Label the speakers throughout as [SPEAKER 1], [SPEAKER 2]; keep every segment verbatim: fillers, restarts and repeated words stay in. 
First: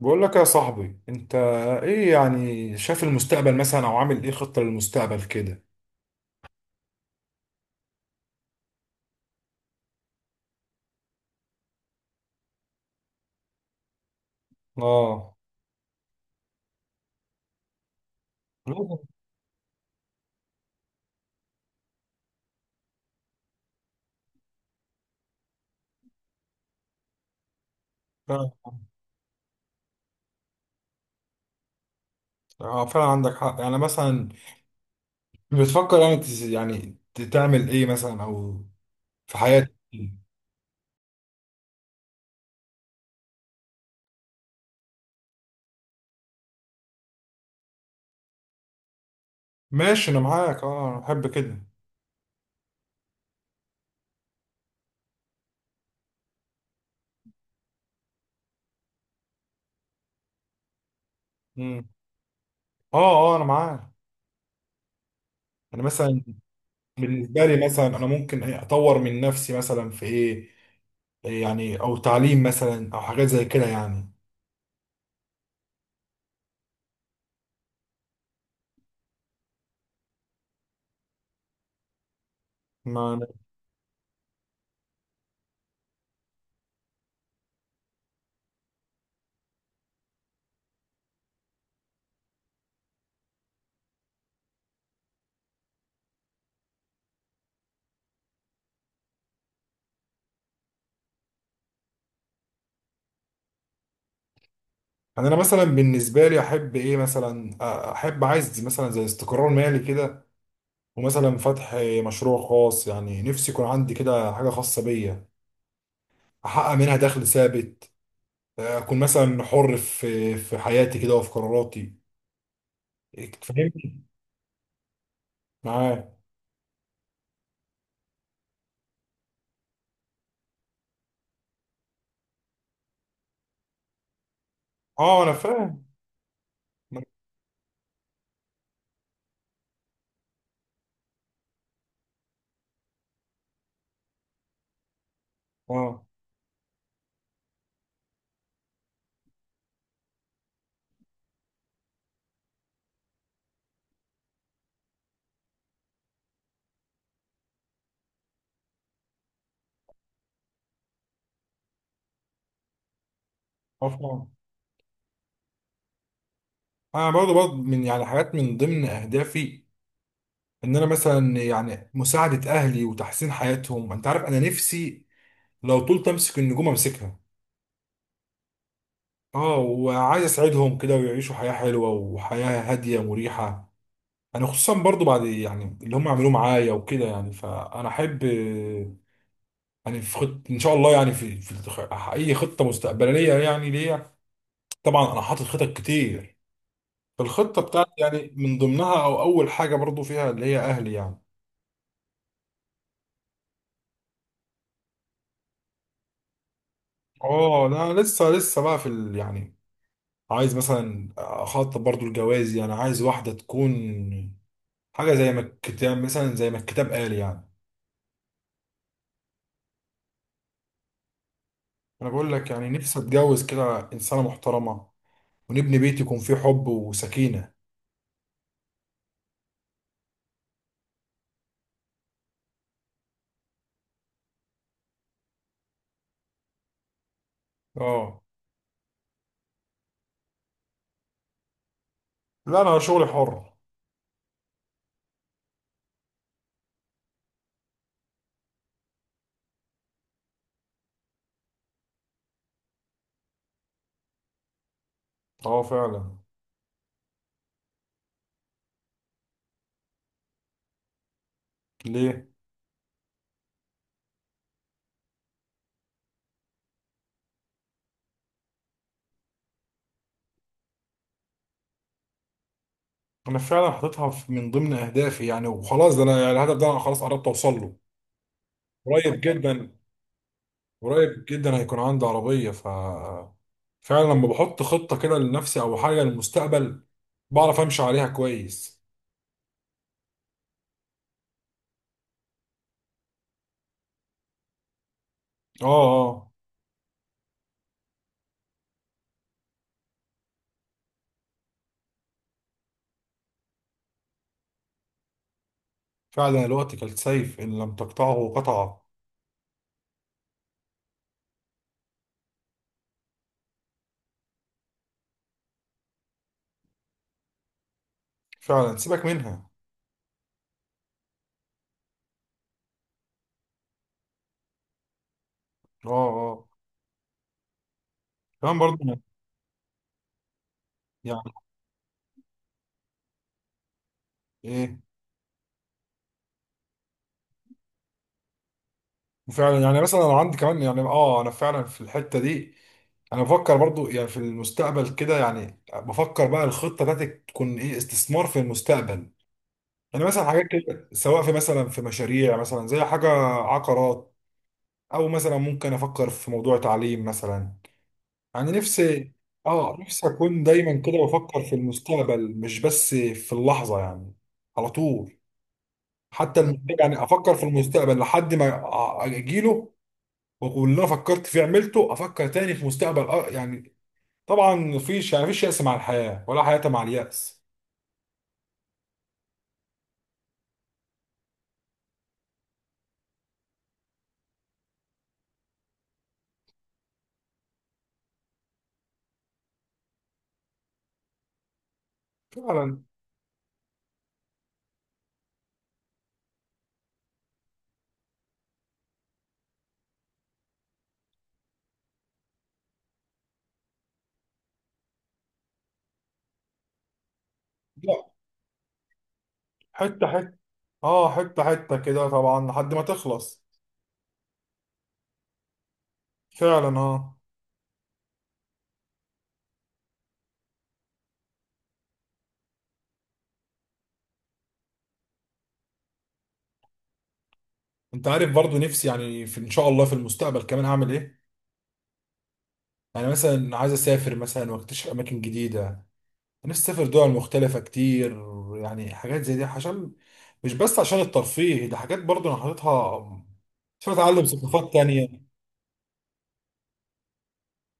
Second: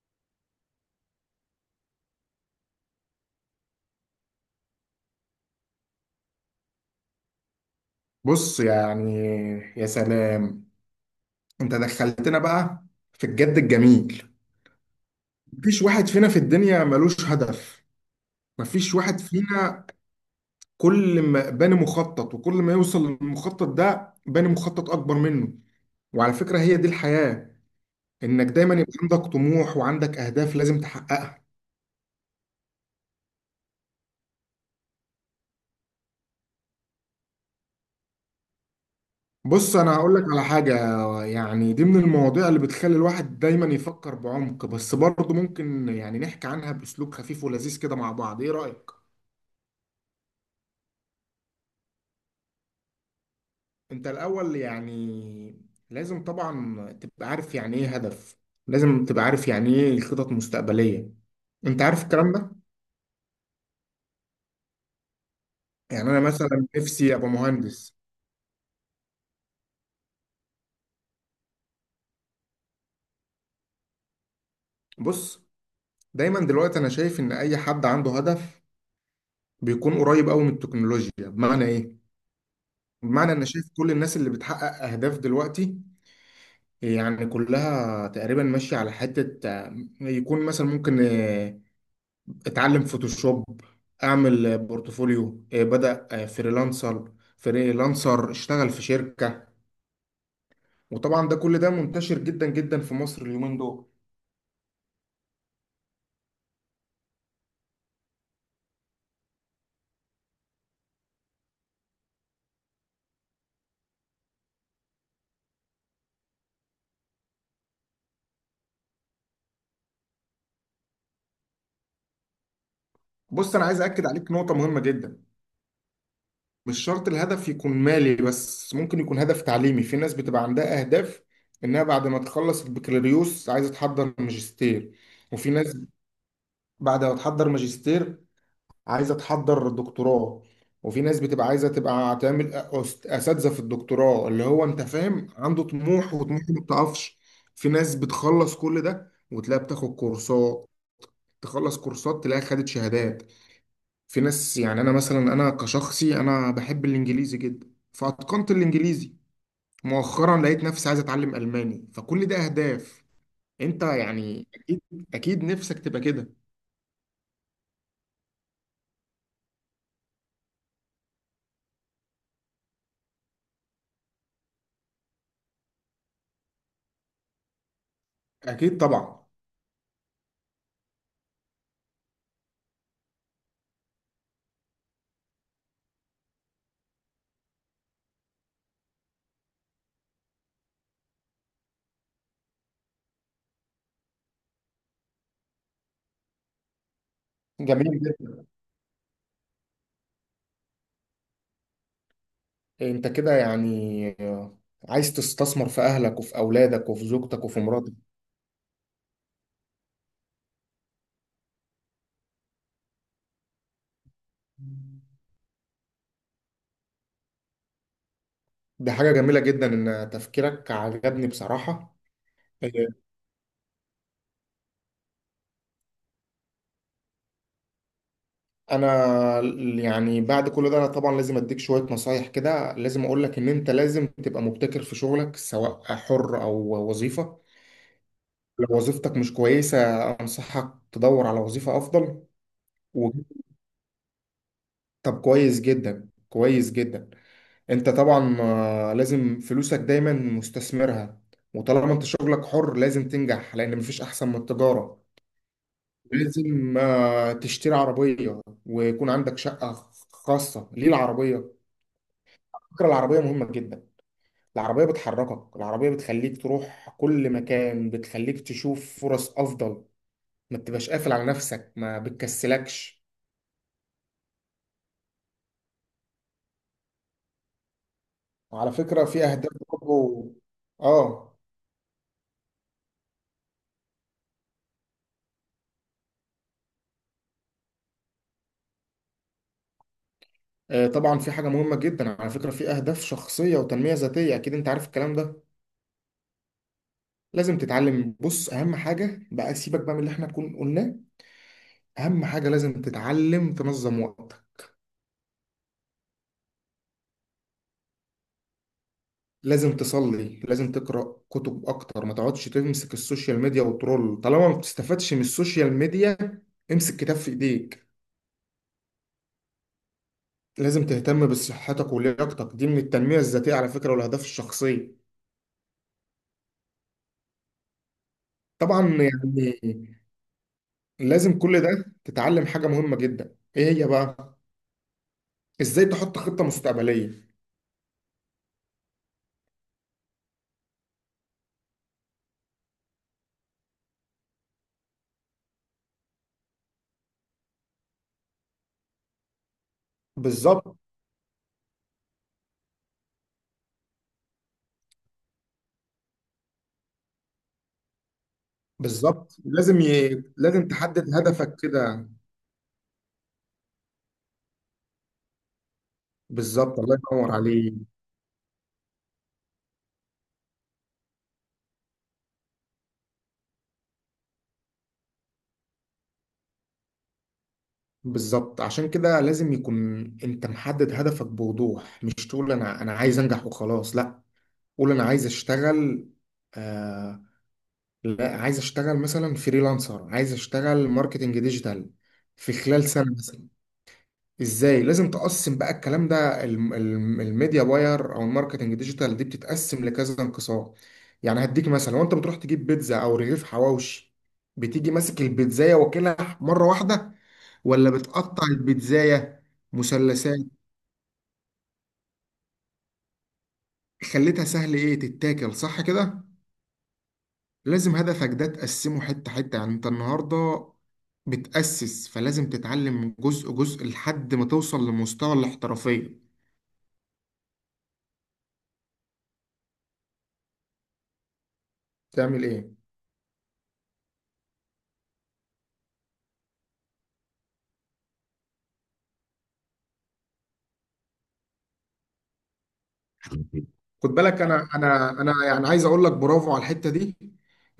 [SPEAKER 1] بقول لك يا صاحبي، انت ايه يعني؟ شايف المستقبل مثلا، او عامل ايه خطة للمستقبل كده؟
[SPEAKER 2] بص يعني، يا سلام، انت دخلتنا بقى في الجد الجميل.
[SPEAKER 1] اه،
[SPEAKER 2] مفيش واحد فينا في الدنيا ملوش هدف، مفيش
[SPEAKER 1] لازم.
[SPEAKER 2] واحد فينا. كل ما باني مخطط وكل ما يوصل للمخطط ده باني مخطط اكبر منه. وعلى فكرة هي دي الحياة، انك
[SPEAKER 1] فعلا،
[SPEAKER 2] دايما يبقى عندك طموح وعندك اهداف لازم تحققها.
[SPEAKER 1] آه، فعلا عندك حق يعني، مثلا بتفكر يعني تز- يعني ت- تعمل ايه مثلا، او في حياتك
[SPEAKER 2] بص انا
[SPEAKER 1] إيه؟
[SPEAKER 2] هقول لك على حاجة. يعني دي من المواضيع اللي بتخلي الواحد دايما يفكر بعمق، بس برضه ممكن يعني نحكي عنها باسلوب خفيف ولذيذ كده مع بعض، ايه رأيك؟
[SPEAKER 1] ماشي، انا معاك. اه، انا بحب كده.
[SPEAKER 2] انت الاول يعني لازم طبعا تبقى عارف يعني ايه هدف، لازم تبقى عارف يعني ايه الخطط المستقبليه. انت
[SPEAKER 1] امم.
[SPEAKER 2] عارف الكلام ده.
[SPEAKER 1] اه، اه، انا معاك. يعني
[SPEAKER 2] يعني انا
[SPEAKER 1] مثلا
[SPEAKER 2] مثلا نفسي ابقى
[SPEAKER 1] بالنسبه لي مثلا،
[SPEAKER 2] مهندس.
[SPEAKER 1] انا ممكن إيه؟ اطور من نفسي مثلا في ايه؟ إيه يعني، او تعليم مثلا او حاجات زي كده يعني.
[SPEAKER 2] بص، دايما دلوقتي انا شايف ان اي حد عنده هدف بيكون قريب قوي من التكنولوجيا. بمعنى ايه؟
[SPEAKER 1] ما.
[SPEAKER 2] بمعنى انا شايف كل الناس اللي بتحقق اهداف دلوقتي يعني كلها تقريبا ماشيه على حته، آه، يكون مثلا ممكن اتعلم فوتوشوب، اعمل آه، بورتفوليو، آه، بدأ آه، فريلانسر. فريلانسر اشتغل في شركة. وطبعا ده كل ده منتشر جدا جدا في مصر اليومين دول.
[SPEAKER 1] يعني انا مثلا بالنسبه لي احب ايه مثلا؟ احب، عايز مثلا زي استقرار مالي كده، ومثلا فتح مشروع خاص، يعني نفسي يكون عندي كده حاجه خاصه بيا، احقق منها دخل ثابت. اكون مثلا حر في في حياتي كده، وفي قراراتي.
[SPEAKER 2] بص انا عايز
[SPEAKER 1] فاهمني؟
[SPEAKER 2] اكد عليك نقطة مهمة جدا.
[SPEAKER 1] معايا.
[SPEAKER 2] مش شرط الهدف يكون مالي بس، ممكن يكون هدف تعليمي. في ناس بتبقى عندها اهداف انها بعد ما تخلص البكالوريوس عايزة تحضر ماجستير،
[SPEAKER 1] اه، انا
[SPEAKER 2] وفي ناس
[SPEAKER 1] فاهم.
[SPEAKER 2] بعد ما تحضر ماجستير عايزه تحضر دكتوراه، وفي ناس بتبقى عايزه تبقى تعمل أس- اساتذه في الدكتوراه، اللي هو انت فاهم عنده
[SPEAKER 1] اه،
[SPEAKER 2] طموح وطموحه ما بتقفش. في ناس بتخلص كل ده وتلاقيها بتاخد كورسات، تخلص كورسات تلاقيها خدت شهادات. في ناس يعني انا مثلا، انا كشخصي انا بحب الانجليزي جدا فاتقنت الانجليزي. مؤخرا لقيت نفسي عايز اتعلم الماني، فكل ده اهداف. انت
[SPEAKER 1] اه، فاهم.
[SPEAKER 2] يعني اكيد، اكيد نفسك تبقى كده.
[SPEAKER 1] انا برضو برضو من يعني حاجات من ضمن اهدافي، ان انا مثلا يعني مساعده اهلي وتحسين حياتهم. انت عارف، انا نفسي لو طولت امسك النجوم امسكها.
[SPEAKER 2] اكيد طبعا.
[SPEAKER 1] اه، وعايز اساعدهم كده ويعيشوا حياة حلوة وحياة هادية مريحة. انا خصوصا برضو بعد يعني اللي هم عملوه معايا وكده يعني، فانا احب. يعني في خط ان شاء الله يعني، في, في الخ- اي خطة مستقبلية يعني ليا. طبعا انا حاطط خطط كتير. فالخطة بتاعتي
[SPEAKER 2] جميل
[SPEAKER 1] يعني
[SPEAKER 2] جدا.
[SPEAKER 1] من ضمنها، او اول حاجة برضو فيها اللي هي اهلي يعني.
[SPEAKER 2] انت كده يعني عايز تستثمر في اهلك وفي اولادك وفي زوجتك وفي
[SPEAKER 1] اه،
[SPEAKER 2] مراتك.
[SPEAKER 1] انا لسه لسه بقى في ال يعني، عايز مثلا اخطط برضو الجواز، يعني عايز واحدة تكون حاجة زي ما الكتاب مثلا زي ما الكتاب قال يعني.
[SPEAKER 2] دي حاجة جميلة جدا، ان تفكيرك عجبني بصراحة.
[SPEAKER 1] انا بقول لك، يعني
[SPEAKER 2] إيه،
[SPEAKER 1] نفسي اتجوز كده انسانه محترمه، ونبني بيت يكون فيه حب وسكينه.
[SPEAKER 2] انا يعني بعد كل ده انا طبعا لازم اديك شوية نصايح كده. لازم اقول لك ان انت لازم تبقى مبتكر في شغلك سواء حر او وظيفة.
[SPEAKER 1] اه.
[SPEAKER 2] لو وظيفتك مش كويسة انصحك تدور على وظيفة افضل
[SPEAKER 1] لا، انا شغلي
[SPEAKER 2] و...
[SPEAKER 1] حر.
[SPEAKER 2] طب كويس جدا، كويس جدا. انت طبعا آه، لازم فلوسك دايما مستثمرها. وطالما انت شغلك حر لازم تنجح، لان مفيش احسن من التجارة.
[SPEAKER 1] اه، فعلا.
[SPEAKER 2] لازم آه، تشتري عربية ويكون عندك شقة خاصة. ليه العربية؟
[SPEAKER 1] ليه؟
[SPEAKER 2] فكرة العربية مهمة جدا. العربية بتحركك، العربية بتخليك تروح كل مكان، بتخليك تشوف فرص افضل. ما تبقاش قافل على نفسك، ما بتكسلكش.
[SPEAKER 1] انا فعلا حاططها في- من ضمن اهدافي يعني، وخلاص ده انا يعني الهدف ده انا خلاص قربت اوصل له.
[SPEAKER 2] وعلى فكرة
[SPEAKER 1] قريب
[SPEAKER 2] في اهداف
[SPEAKER 1] جدا.
[SPEAKER 2] برضه.
[SPEAKER 1] قريب
[SPEAKER 2] اه.
[SPEAKER 1] جدا، هيكون عندي عربيه. ف فعلا لما بحط خطه كده لنفسي او حاجه للمستقبل، بعرف امشي عليها كويس.
[SPEAKER 2] آه، طبعا في حاجة مهمة جدا على فكرة، في أهداف شخصية وتنمية ذاتية، أكيد أنت عارف الكلام ده.
[SPEAKER 1] اه، اه،
[SPEAKER 2] لازم تتعلم، بص أهم حاجة بقى، سيبك بقى من اللي إحنا كنا قلناه، أهم حاجة لازم تتعلم تنظم وقتك.
[SPEAKER 1] فعلا، الوقت كالسيف ان لم تقطعه قطعه.
[SPEAKER 2] لازم تصلي، لازم تقرأ كتب أكتر، ما تقعدش تمسك السوشيال ميديا وترول طالما ما بتستفادش من السوشيال ميديا. امسك كتاب في إيديك.
[SPEAKER 1] فعلا، سيبك منها.
[SPEAKER 2] لازم تهتم بصحتك ولياقتك، دي من التنمية الذاتية على فكرة والأهداف الشخصية.
[SPEAKER 1] اه، اه، كمان
[SPEAKER 2] طبعا
[SPEAKER 1] برضه.
[SPEAKER 2] يعني
[SPEAKER 1] يعني
[SPEAKER 2] لازم كل ده. تتعلم حاجة مهمة جدا، إيه هي بقى؟
[SPEAKER 1] ايه؟
[SPEAKER 2] ازاي تحط خطة مستقبلية.
[SPEAKER 1] وفعلا يعني مثلا انا عندي كمان، يعني اه انا فعلا في الحته دي. انا بفكر برضو يعني في المستقبل كده، يعني بفكر بقى الخطه بتاعتي تكون ايه، استثمار في المستقبل. يعني مثلا حاجات
[SPEAKER 2] بالظبط.
[SPEAKER 1] كده، سواء في مثلا في مشاريع مثلا زي حاجه عقارات، او مثلا ممكن افكر في موضوع تعليم مثلا. يعني نفسي،
[SPEAKER 2] بالظبط
[SPEAKER 1] اه
[SPEAKER 2] لازم
[SPEAKER 1] نفسي
[SPEAKER 2] ي...
[SPEAKER 1] اكون
[SPEAKER 2] لازم
[SPEAKER 1] دايما كده
[SPEAKER 2] تحدد
[SPEAKER 1] بفكر في
[SPEAKER 2] هدفك كده.
[SPEAKER 1] المستقبل مش بس في اللحظه يعني. على طول. حتى الم-
[SPEAKER 2] بالظبط، الله
[SPEAKER 1] يعني
[SPEAKER 2] ينور
[SPEAKER 1] افكر في
[SPEAKER 2] عليك.
[SPEAKER 1] المستقبل لحد ما أ- اجيله، واللي انا فكرت فيه عملته افكر تاني في مستقبل أ- يعني. طبعا مفيش يعني مفيش يأس مع الحياة ولا حياة مع اليأس.
[SPEAKER 2] بالظبط، عشان كده لازم يكون انت محدد هدفك بوضوح، مش تقول انا انا عايز انجح وخلاص، لا. قول انا عايز اشتغل آه... لا عايز اشتغل مثلا فريلانسر، عايز اشتغل ماركتنج ديجيتال في
[SPEAKER 1] فعلا.
[SPEAKER 2] خلال سنة مثلا. ازاي لازم تقسم بقى الكلام ده؟ الم- الم- الميديا باير او الماركتنج ديجيتال دي بتتقسم لكذا انقسام. يعني هديك مثلا، لو انت بتروح تجيب بيتزا او رغيف حواوشي، بتيجي ماسك البيتزاية واكلها مرة واحدة، ولا
[SPEAKER 1] لا.
[SPEAKER 2] بتقطع البيتزاية
[SPEAKER 1] حتة حتة.
[SPEAKER 2] مثلثات؟
[SPEAKER 1] اه، حتة حتة كده طبعا لحد ما تخلص.
[SPEAKER 2] خليتها سهل ايه تتاكل، صح كده؟
[SPEAKER 1] فعلا، اه.
[SPEAKER 2] لازم هدفك ده تقسمه حتة حتة. يعني انت النهاردة بتأسس، فلازم تتعلم جزء جزء لحد ما توصل لمستوى الاحترافية.
[SPEAKER 1] انت عارف، برضو نفسي يعني في ان شاء الله في المستقبل كمان اعمل ايه؟
[SPEAKER 2] تعمل ايه؟
[SPEAKER 1] يعني مثلا عايز اسافر مثلا، واكتشف اماكن جديدة. نفسي اسافر دول مختلفة كتير. يعني حاجات زي دي، عشان مش بس عشان الترفيه، ده حاجات برضو انا حاططها عشان
[SPEAKER 2] خد
[SPEAKER 1] اتعلم
[SPEAKER 2] بالك انا
[SPEAKER 1] ثقافات تانية.
[SPEAKER 2] انا انا يعني عايز اقول لك برافو على الحته دي.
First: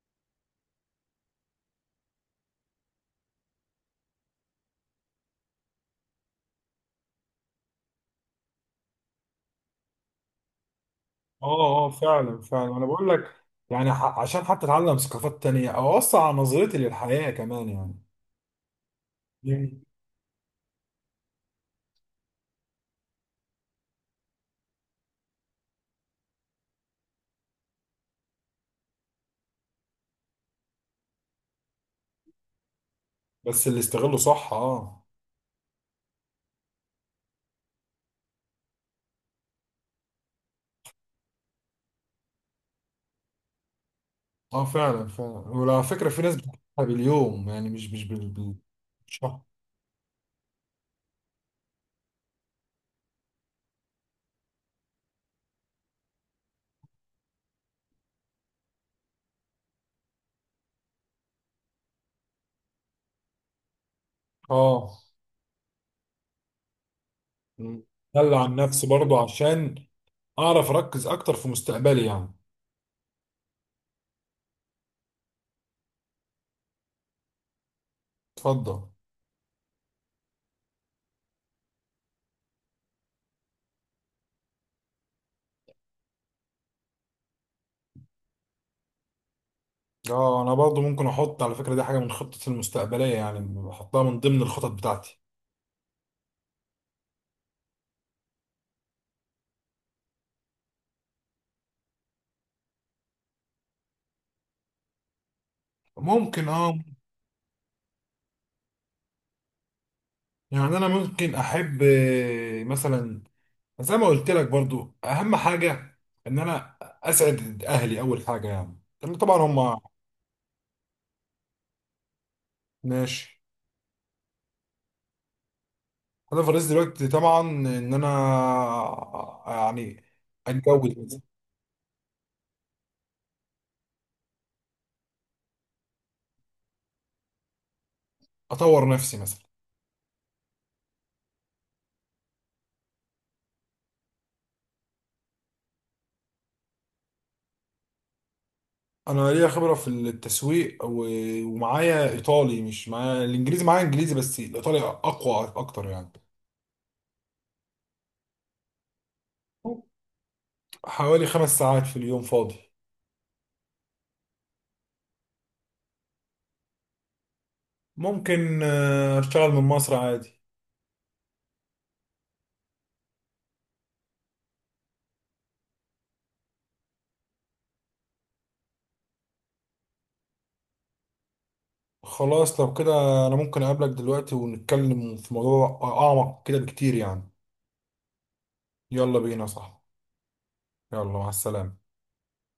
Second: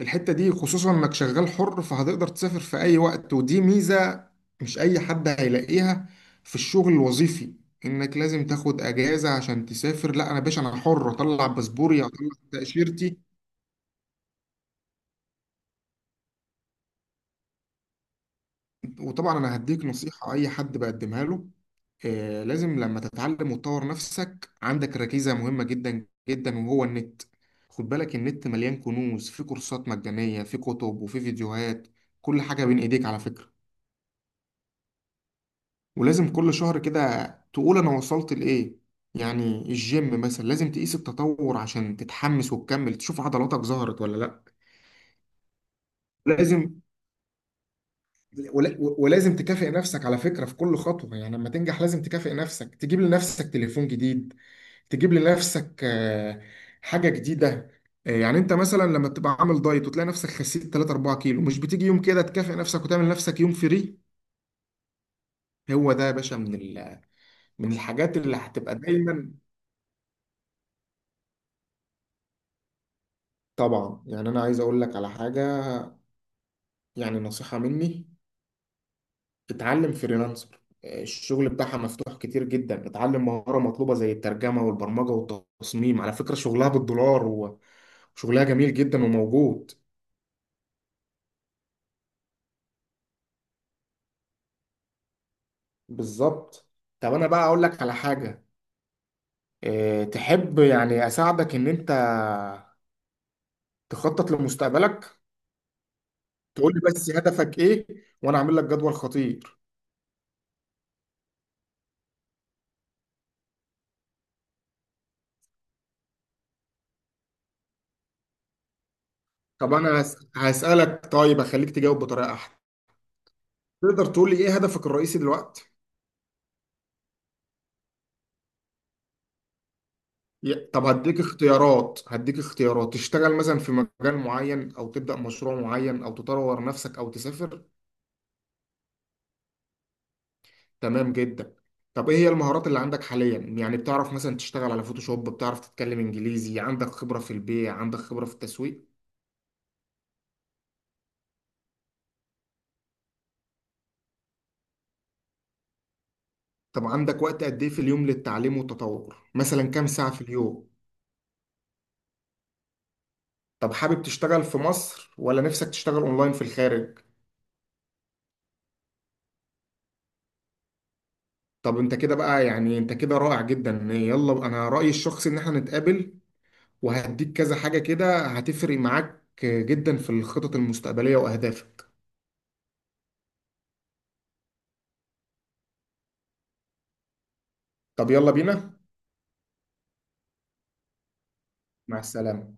[SPEAKER 2] الحته دي خصوصا انك شغال حر، فهتقدر تسافر في اي وقت، ودي ميزه مش اي حد هيلاقيها في الشغل الوظيفي. انك لازم تاخد اجازه عشان تسافر، لا انا باشا انا حر، اطلع
[SPEAKER 1] اه، اه،
[SPEAKER 2] باسبوري اطلع
[SPEAKER 1] فعلا، فعلا انا بقول
[SPEAKER 2] تاشيرتي.
[SPEAKER 1] لك يعني، ح- عشان حتى اتعلم ثقافات تانية او اوسع على نظرتي للحياة كمان يعني.
[SPEAKER 2] وطبعا انا
[SPEAKER 1] مم.
[SPEAKER 2] هديك نصيحة اي حد بقدمها له. آه، لازم لما تتعلم وتطور نفسك عندك ركيزة مهمة جدا جدا، وهو النت. خد بالك النت مليان كنوز، في كورسات مجانية، في كتب وفي فيديوهات، كل حاجة بين ايديك على فكرة.
[SPEAKER 1] بس اللي استغله صح، اه.
[SPEAKER 2] ولازم كل شهر كده تقول انا وصلت لايه. يعني الجيم مثلا لازم تقيس التطور عشان تتحمس وتكمل، تشوف عضلاتك ظهرت ولا لا.
[SPEAKER 1] اه، فعلا، فعلا. وعلى فكرة في ناس
[SPEAKER 2] لازم،
[SPEAKER 1] بتحبها باليوم يعني، مش مش بال بال-
[SPEAKER 2] ولا- ولازم
[SPEAKER 1] بالشهر.
[SPEAKER 2] تكافئ نفسك على فكرة في كل خطوة. يعني لما تنجح لازم تكافئ نفسك، تجيب لنفسك تليفون جديد، تجيب لنفسك آه، حاجة جديدة. آه، يعني انت مثلا لما تبقى عامل دايت وتلاقي نفسك خسيت تلاتة اربعة كيلو، مش بتيجي يوم كده تكافئ نفسك وتعمل نفسك يوم فري؟
[SPEAKER 1] اه.
[SPEAKER 2] هو ده يا باشا من ال... من
[SPEAKER 1] مم.
[SPEAKER 2] الحاجات اللي
[SPEAKER 1] دلع عن
[SPEAKER 2] هتبقى
[SPEAKER 1] نفسي برضو
[SPEAKER 2] دايما.
[SPEAKER 1] عشان اعرف اركز اكتر في مستقبلي يعني.
[SPEAKER 2] طبعا يعني انا عايز اقول لك على حاجة، يعني نصيحة مني.
[SPEAKER 1] اتفضل.
[SPEAKER 2] اتعلم فريلانسر، الشغل بتاعها مفتوح كتير جدا. اتعلم مهارة مطلوبة زي الترجمة والبرمجة والتصميم، على فكرة شغلها بالدولار و- وشغلها جميل جدا وموجود.
[SPEAKER 1] اه، انا برضو ممكن احط على فكرة، دي حاجة من خطتي المستقبلية، يعني بحطها من ضمن الخطط بتاعتي.
[SPEAKER 2] بالظبط. طب انا بقى اقول لك على حاجة. اه، تحب يعني اساعدك ان انت تخطط لمستقبلك؟
[SPEAKER 1] ممكن،
[SPEAKER 2] تقول
[SPEAKER 1] اه.
[SPEAKER 2] لي بس هدفك ايه وانا اعمل لك جدول خطير.
[SPEAKER 1] يعني انا ممكن احب آه، مثلا، زي ما قلت لك برضو، اهم حاجه ان انا اسعد اهلي اول حاجه، يعني لان طبعا هم.
[SPEAKER 2] طب انا هس- هسألك، طيب اخليك تجاوب بطريقة احسن.
[SPEAKER 1] ماشي.
[SPEAKER 2] تقدر تقول لي ايه هدفك الرئيسي دلوقتي؟
[SPEAKER 1] انا في الرئيس دلوقتي طبعا، ان انا يعني
[SPEAKER 2] ي-
[SPEAKER 1] اتجوز
[SPEAKER 2] طب
[SPEAKER 1] مثلا،
[SPEAKER 2] هديك اختيارات، هديك اختيارات، تشتغل مثلا في مجال معين، او تبدأ مشروع معين، او تطور نفسك، او تسافر.
[SPEAKER 1] اطور نفسي مثلا.
[SPEAKER 2] تمام جدا. طب ايه هي المهارات اللي عندك حاليا؟ يعني بتعرف مثلا تشتغل على فوتوشوب، بتعرف تتكلم انجليزي، عندك خبرة في البيع، عندك خبرة في التسويق.
[SPEAKER 1] انا ليا خبره في التسويق، و- ومعايا ايطالي. مش معايا الانجليزي، معايا انجليزي بس الايطالي اقوى اكتر يعني.
[SPEAKER 2] طب عندك وقت قد ايه في اليوم للتعليم والتطور، مثلا كام ساعة في اليوم؟
[SPEAKER 1] حوالي خمس ساعات في اليوم فاضي.
[SPEAKER 2] طب حابب تشتغل في مصر ولا نفسك تشتغل اونلاين في الخارج؟
[SPEAKER 1] ممكن آه، اشتغل من مصر عادي.
[SPEAKER 2] طب انت كده بقى، يعني انت كده رائع جدا. يلا انا رأيي الشخصي ان احنا نتقابل، وهديك كذا حاجة كده هتفرق معاك جدا في الخطط المستقبلية وأهدافك.
[SPEAKER 1] خلاص، لو كده انا ممكن اقابلك دلوقتي ونتكلم في موضوع اعمق كده بكتير يعني.
[SPEAKER 2] طب يلا بينا.
[SPEAKER 1] يلا بينا، صح. يلا، مع السلامة.
[SPEAKER 2] مع السلامة.